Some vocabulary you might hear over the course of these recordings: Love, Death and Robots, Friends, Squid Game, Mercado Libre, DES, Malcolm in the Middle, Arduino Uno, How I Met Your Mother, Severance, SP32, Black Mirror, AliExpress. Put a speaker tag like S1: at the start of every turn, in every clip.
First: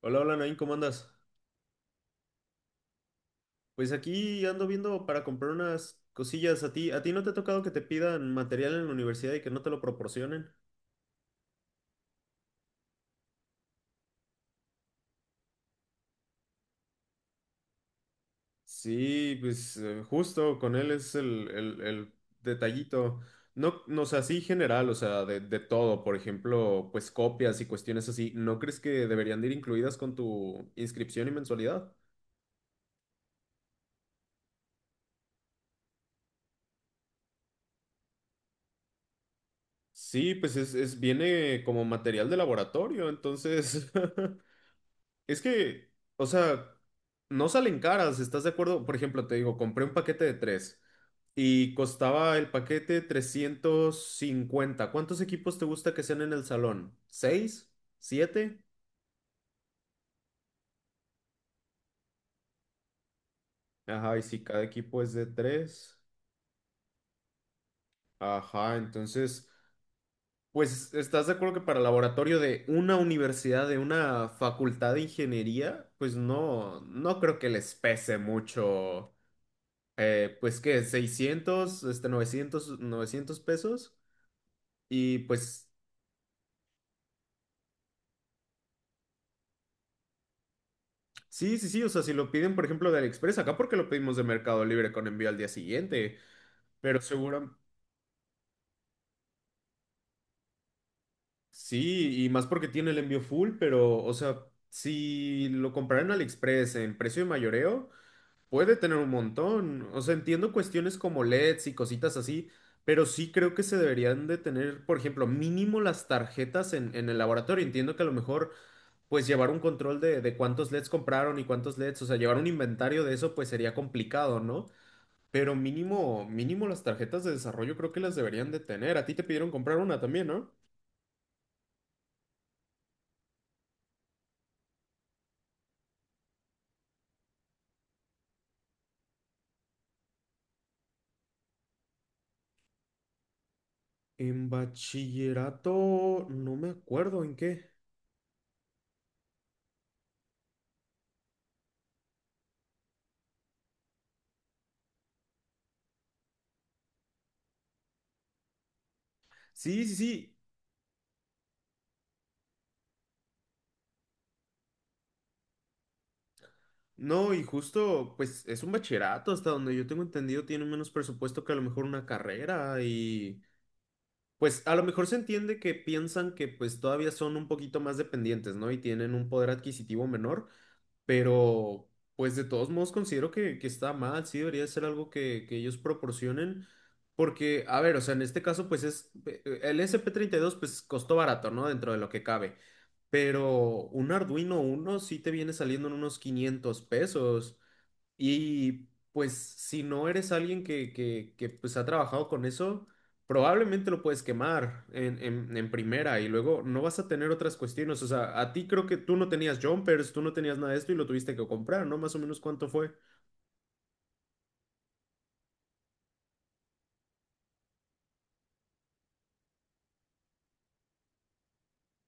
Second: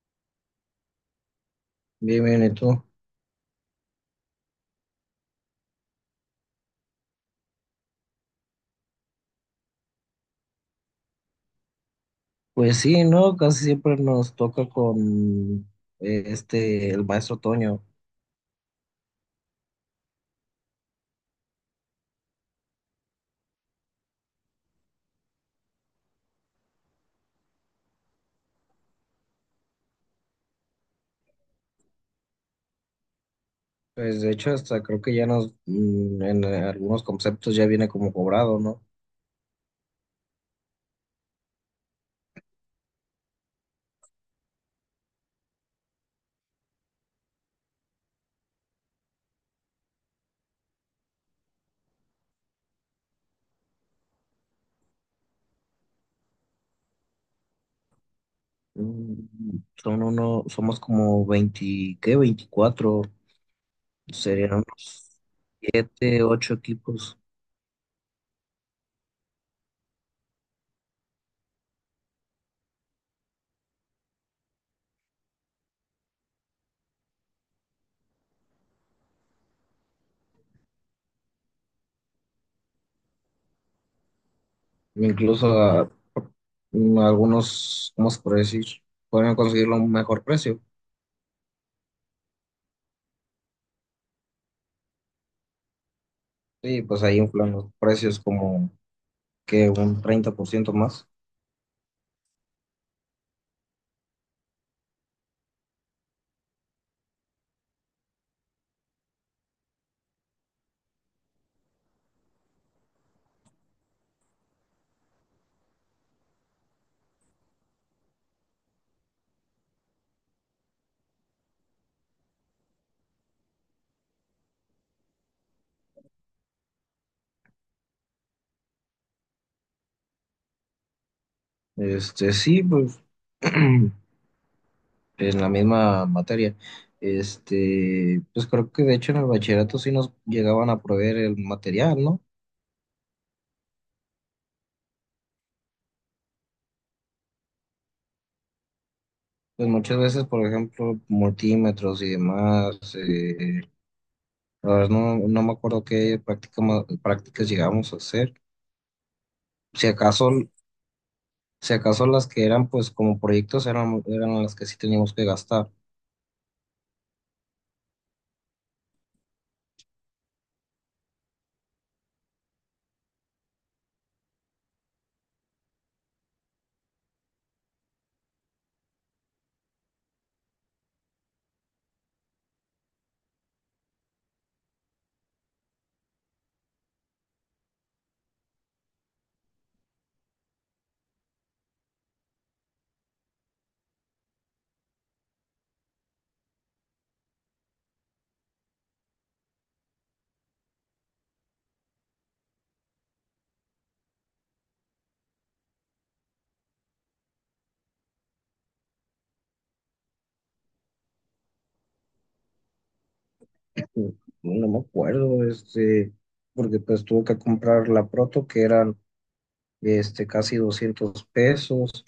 S1: Hola, hola, Nain, ¿cómo andas?
S2: Bien, bien, ¿y tú?
S1: Pues aquí ando viendo para comprar unas cosillas. A ti no te ha tocado que te pidan material en la universidad y que no te lo proporcionen?
S2: Pues sí, ¿no? Casi siempre nos toca con el maestro Toño.
S1: Sí, pues justo con él es el detallito. No, no, o sea, sí general, o sea, de todo, por ejemplo, pues copias y cuestiones así. ¿No crees que deberían de ir incluidas con tu inscripción y mensualidad?
S2: Pues de hecho, hasta creo que ya nos, mm, en algunos conceptos ya viene como cobrado, ¿no?
S1: Sí, pues viene como material de laboratorio, entonces Es que, o sea, no salen caras, ¿estás de acuerdo? Por ejemplo, te digo, compré un paquete de tres y costaba el paquete 350. ¿Cuántos equipos te gusta que sean en el salón? ¿Seis? ¿Siete?
S2: Son somos como 20, ¿qué? 24.
S1: Ajá, y si
S2: Serían
S1: cada equipo es
S2: unos
S1: de tres.
S2: 7, 8 equipos.
S1: Ajá, entonces, pues, ¿estás de acuerdo que para laboratorio de una universidad, de una facultad de ingeniería, pues no, no creo que les pese mucho pues que 600, 900, 900 pesos. Y
S2: Incluso
S1: pues
S2: a- Algunos, ¿cómo se puede decir? Pueden conseguirlo a un mejor precio.
S1: sí, sí, sí, o sea, si lo piden, por ejemplo, de AliExpress, acá porque lo pedimos de Mercado Libre con envío al día siguiente,
S2: Sí,
S1: pero
S2: pues ahí inflan
S1: seguro,
S2: los precios como que un 30 por ciento más.
S1: sí, y más porque tiene el envío full, pero, o sea, si lo compraran en AliExpress en precio de mayoreo. Puede tener un montón. O sea, entiendo cuestiones como LEDs y cositas así, pero sí creo que se deberían de tener, por ejemplo, mínimo las tarjetas en el laboratorio. Entiendo que a lo mejor, pues llevar un control de cuántos LEDs compraron y cuántos LEDs, o sea, llevar un inventario de eso, pues sería complicado, ¿no? Pero mínimo, mínimo las tarjetas de desarrollo creo que las deberían de tener. A ti te pidieron comprar una también, ¿no?
S2: Sí, pues en la misma materia. Pues creo que de hecho en el bachillerato sí nos llegaban a proveer el material, ¿no?
S1: En bachillerato, no me acuerdo en qué.
S2: Pues muchas veces, por ejemplo, multímetros y demás, la verdad no, no me acuerdo qué práctica, prácticas llegábamos a hacer.
S1: Sí,
S2: Si
S1: sí,
S2: acaso,
S1: sí.
S2: si acaso las que eran pues como proyectos eran, eran las que sí teníamos que gastar.
S1: No, y justo, pues es un bachillerato, hasta donde yo tengo entendido, tiene menos presupuesto que a lo mejor una carrera y pues a lo mejor se entiende que piensan que pues todavía son un poquito más dependientes, ¿no? Y tienen un poder adquisitivo menor, pero pues de todos modos considero que está mal, sí debería ser algo que ellos proporcionen, porque, a ver, o sea, en este caso pues es, el SP32 pues costó barato, ¿no? Dentro de lo que cabe, pero un Arduino Uno sí te viene saliendo en unos 500 pesos. Y pues si no eres alguien que pues ha trabajado con eso, probablemente lo puedes quemar en primera y luego no vas a tener otras cuestiones. O sea, a ti creo que tú no tenías jumpers, tú no tenías nada de esto y lo tuviste que comprar, ¿no? Más o menos cuánto fue.
S2: No, no me acuerdo, porque pues tuve que comprar la proto que eran casi 200 pesos.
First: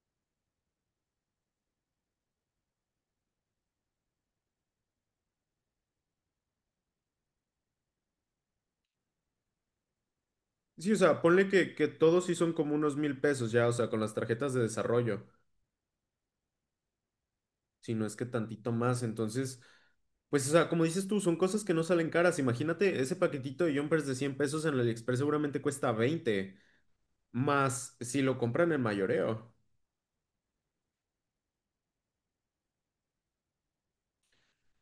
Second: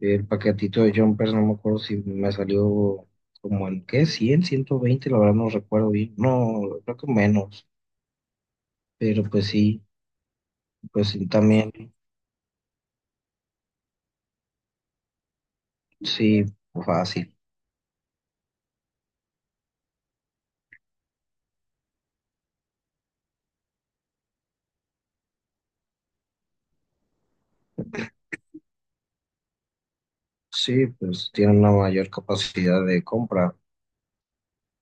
S2: El paquetito de Jumpers, no me acuerdo si me salió como en qué, ciento veinte, la verdad no recuerdo bien. No, creo que menos, pero
S1: Sí, o
S2: pues
S1: sea,
S2: sí,
S1: ponle
S2: también,
S1: que todos sí son como unos mil pesos ya, o sea, con las tarjetas de desarrollo,
S2: sí, fácil.
S1: si no es que tantito más. Entonces, pues, o sea, como dices tú, son cosas que no salen caras. Imagínate, ese paquetito de jumpers de 100 pesos en el AliExpress seguramente cuesta veinte. Más si lo compran en mayoreo.
S2: Sí, pues tiene una mayor capacidad de compra.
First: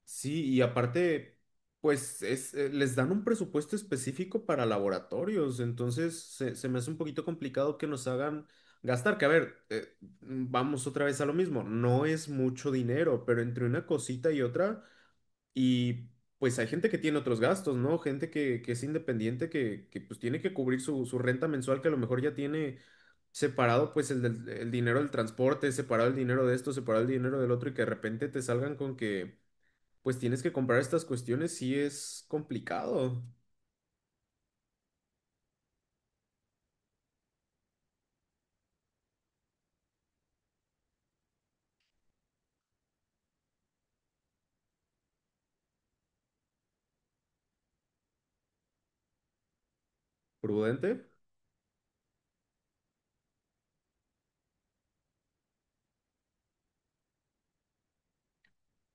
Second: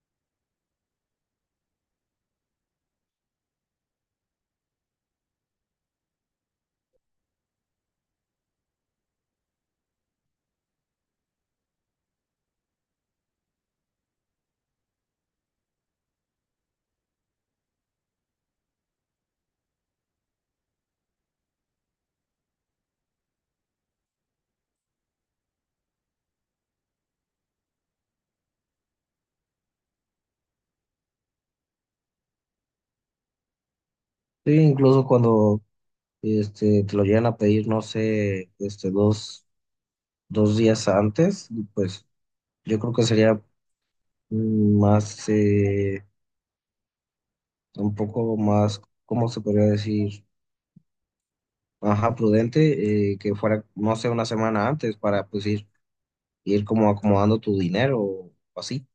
S1: Sí, y aparte, pues es, les dan un presupuesto específico para laboratorios, entonces se me hace un poquito complicado que nos hagan gastar, que a ver, vamos otra vez a lo mismo, no es mucho dinero, pero entre una cosita y otra, y pues hay gente que tiene otros gastos, ¿no? Gente que es independiente, que pues tiene que cubrir su renta mensual, que a lo mejor ya tiene separado pues el dinero del transporte, separado el dinero de esto, separado el dinero del otro y que de repente te salgan con que pues tienes que comprar estas cuestiones, sí es complicado.
S2: Sí, incluso cuando te lo llegan a pedir, no sé, dos días antes, pues yo creo que sería mm, más... eh, un poco más, ¿cómo se podría decir?
S1: ¿Prudente?
S2: Ajá, prudente, que fuera, no sé, una semana antes para pues ir como acomodando tu dinero o así.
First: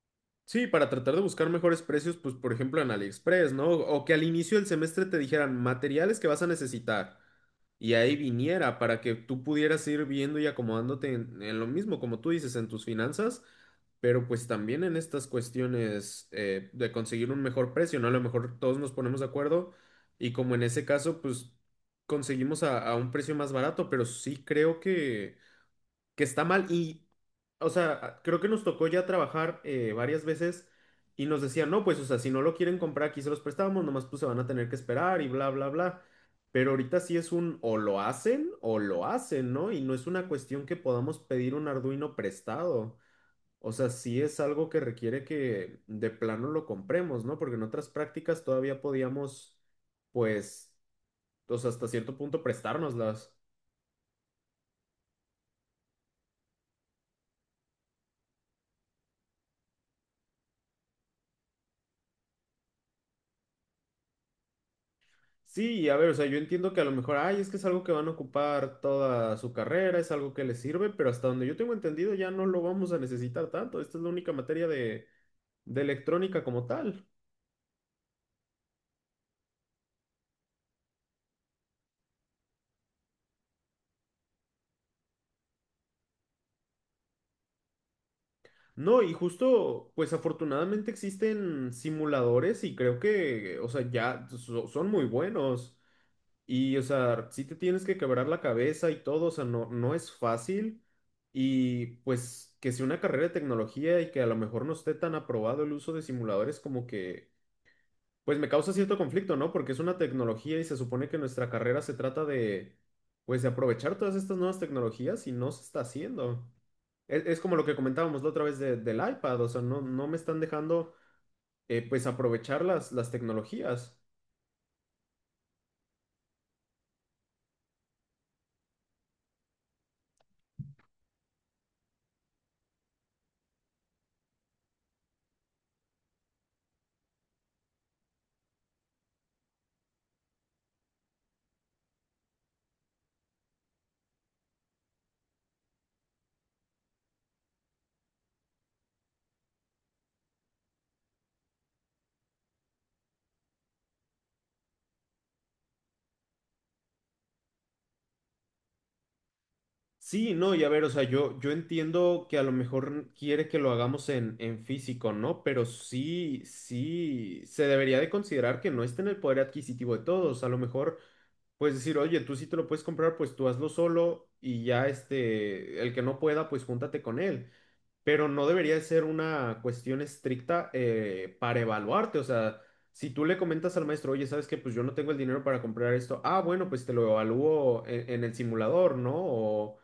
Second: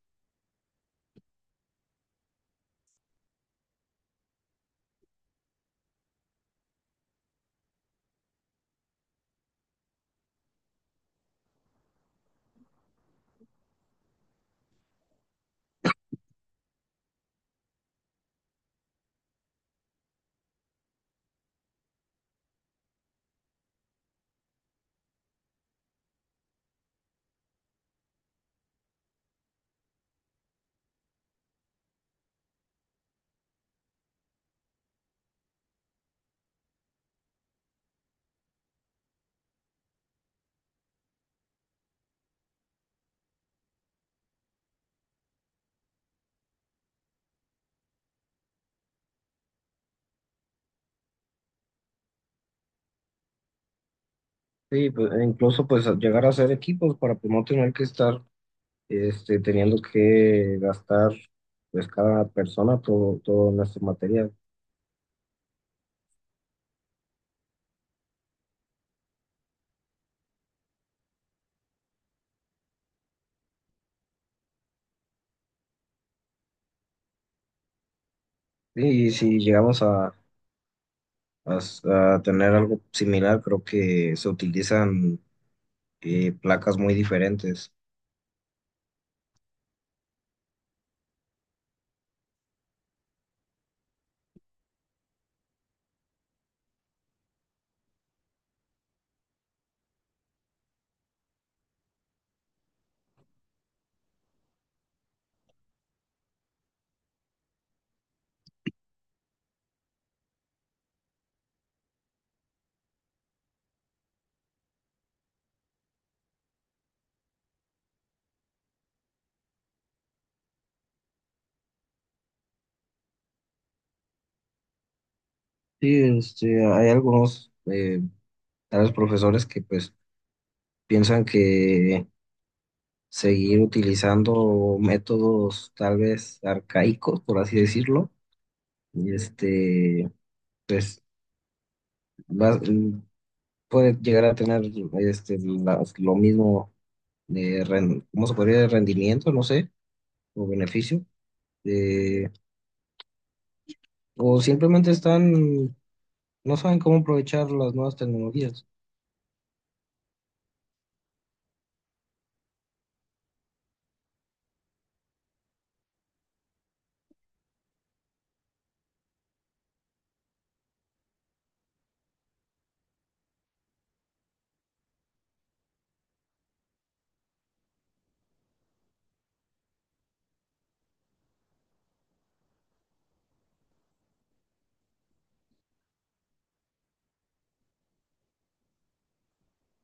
S1: Sí, para tratar de buscar mejores precios, pues por ejemplo en AliExpress, ¿no? O que al inicio del semestre te dijeran materiales que vas a necesitar y ahí viniera para que tú pudieras ir viendo y acomodándote en lo mismo, como tú dices, en tus finanzas, pero pues también en estas cuestiones de conseguir un mejor precio, ¿no? A lo mejor todos nos ponemos de acuerdo y como en ese caso, pues conseguimos a un precio más barato, pero sí creo que está mal y o sea, creo que nos tocó ya trabajar varias veces y nos decían, no, pues, o sea, si no lo quieren comprar, aquí se los prestamos, nomás pues se van a tener que esperar y bla, bla, bla. Pero ahorita sí es un o lo hacen, ¿no? Y no es una cuestión que podamos pedir un Arduino prestado. O sea, sí es algo que requiere que de plano lo compremos, ¿no? Porque en otras prácticas todavía podíamos, pues, o sea, hasta cierto punto prestárnoslas.
S2: Sí, pues, e incluso pues llegar a hacer equipos para pues, no tener que estar teniendo que gastar pues cada persona todo, todo nuestro material.
S1: Sí, y a ver, o sea, yo entiendo que a lo mejor, ay, es que es algo que van a ocupar toda su carrera, es algo que les sirve, pero hasta donde yo tengo entendido ya no lo vamos a necesitar tanto. Esta es la única materia de electrónica como tal.
S2: Sí, y si llegamos a, a tener algo similar, creo que se utilizan placas muy diferentes.
S1: No, y justo, pues afortunadamente existen simuladores y creo que, o sea, son muy buenos. Y, o sea, sí te tienes que quebrar la cabeza y todo, o sea, no, no es fácil. Y pues que sea una carrera de tecnología y que a lo mejor no esté tan aprobado el uso de simuladores como que pues me causa cierto conflicto, ¿no? Porque es una tecnología y se supone que nuestra carrera se trata de, pues, de aprovechar todas estas nuevas tecnologías y no se está haciendo. Es como lo que comentábamos la otra vez del iPad, o sea, no, no me están dejando, pues, aprovechar las tecnologías.
S2: Sí, hay algunos a los profesores que pues piensan que seguir utilizando métodos tal vez arcaicos, por así decirlo, y pues va- puede llegar a tener lo mismo de, ¿cómo se podría decir? Rendimiento, no sé, o beneficio, eh, o simplemente están, no saben cómo aprovechar las nuevas tecnologías,
S1: Sí, no, y a ver, o sea, yo entiendo que a lo mejor quiere que lo hagamos en físico, ¿no? Pero sí, sí, se debería de considerar que no está en el poder adquisitivo de todos. A lo mejor pues decir, oye, tú sí te lo puedes comprar, pues tú hazlo solo y ya este, el que no pueda, pues júntate con él. Pero no debería de ser una cuestión estricta para evaluarte. O sea, si tú le comentas al maestro, oye, ¿sabes qué? Pues yo no tengo el dinero para comprar esto. Ah, bueno, pues te lo evalúo en el simulador, ¿no?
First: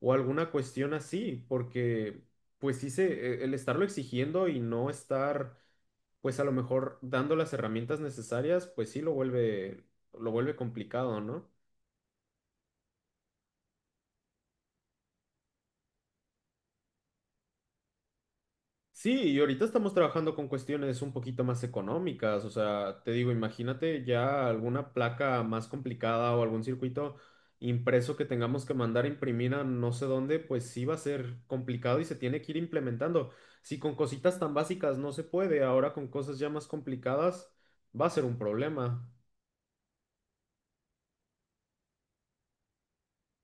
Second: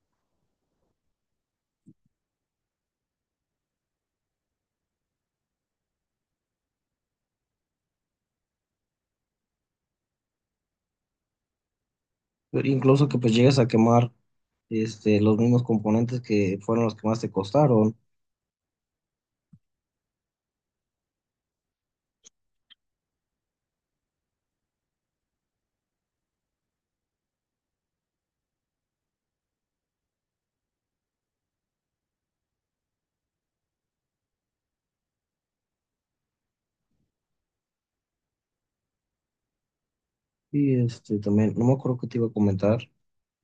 S1: O alguna cuestión así, porque pues sí se, el estarlo exigiendo y no estar, pues a lo mejor dando las herramientas necesarias, pues sí lo vuelve complicado, ¿no?
S2: incluso que pues llegues a quemar los mismos componentes que fueron los que más te costaron.
S1: Sí, y ahorita estamos trabajando con cuestiones un poquito más económicas, o sea, te digo, imagínate ya alguna placa más complicada o algún circuito impreso que tengamos que mandar a imprimir a no sé dónde, pues sí va a ser complicado y se tiene que ir implementando. Si con cositas tan básicas no se puede, ahora con cosas ya más complicadas va a ser un problema.
S2: Y este también, no me acuerdo qué te iba a comentar,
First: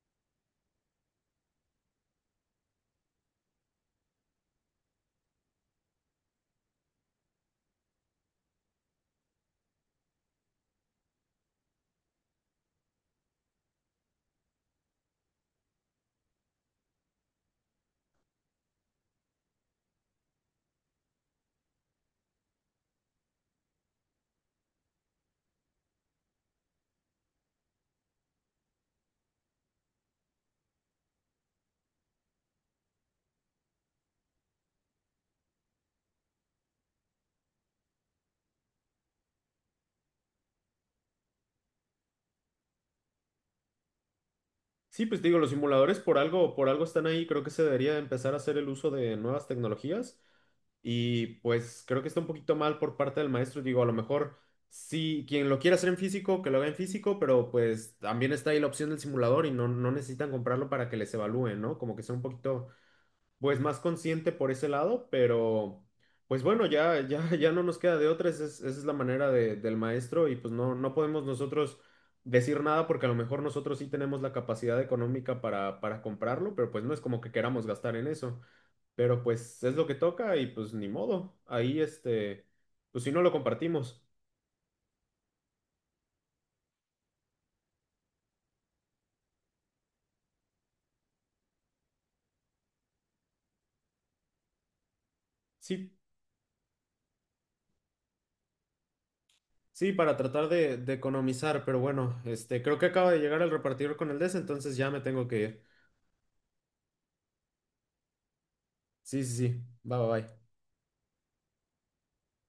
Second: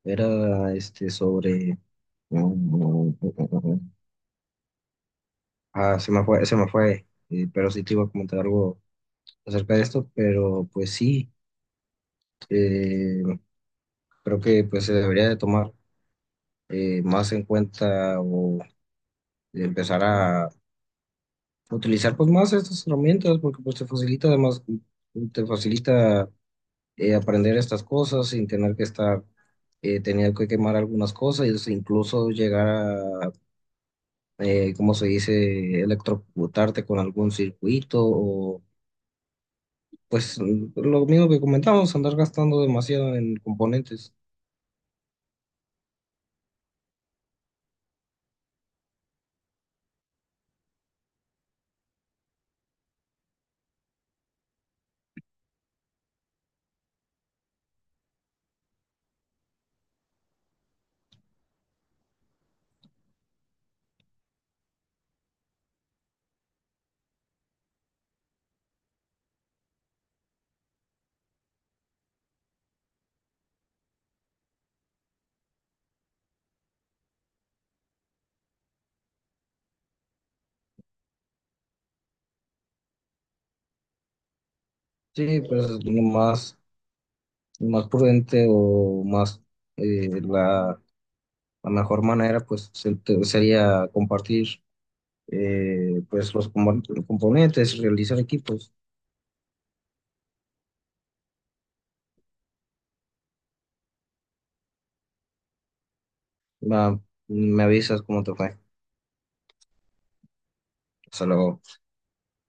S2: era sobre mm, ah, se me fue, pero sí te iba a comentar algo acerca de esto, pero pues sí, eh, creo que pues se debería de tomar más en cuenta o empezar a utilizar pues más estas herramientas, porque pues te facilita además, te facilita aprender estas cosas sin tener que estar teniendo que quemar algunas cosas, e incluso llegar a ¿cómo se dice? Electrocutarte con algún circuito o pues lo mismo que comentamos, andar gastando demasiado en componentes.
S1: Sí, pues te digo, los simuladores por algo están ahí, creo que se debería empezar a hacer el uso de nuevas tecnologías. Y pues creo que está un poquito mal por parte del maestro. Digo, a lo mejor sí, quien lo quiera hacer en físico, que lo haga en físico, pero pues también está ahí la opción del simulador y no, no necesitan comprarlo para que les evalúen, ¿no? Como que sea un poquito, pues más consciente por ese lado, pero pues bueno, ya, ya, ya no nos queda de otra. Esa es la manera del maestro y pues no, no podemos nosotros decir nada porque a lo mejor nosotros sí tenemos la capacidad económica para comprarlo, pero pues no es como que queramos gastar en eso. Pero pues es lo que toca y pues ni modo. Ahí este, pues si no lo compartimos.
S2: Sí, pues lo más prudente o más la, la mejor manera pues sería compartir
S1: Sí,
S2: pues los componentes, realizar equipos.
S1: sí, para tratar de economizar, pero bueno, este, creo que acaba de llegar el repartidor con el DES, entonces ya me tengo que ir.
S2: Va, me avisas cómo te fue.
S1: Sí, sí, sí. Bye, bye, bye.
S2: Hasta luego.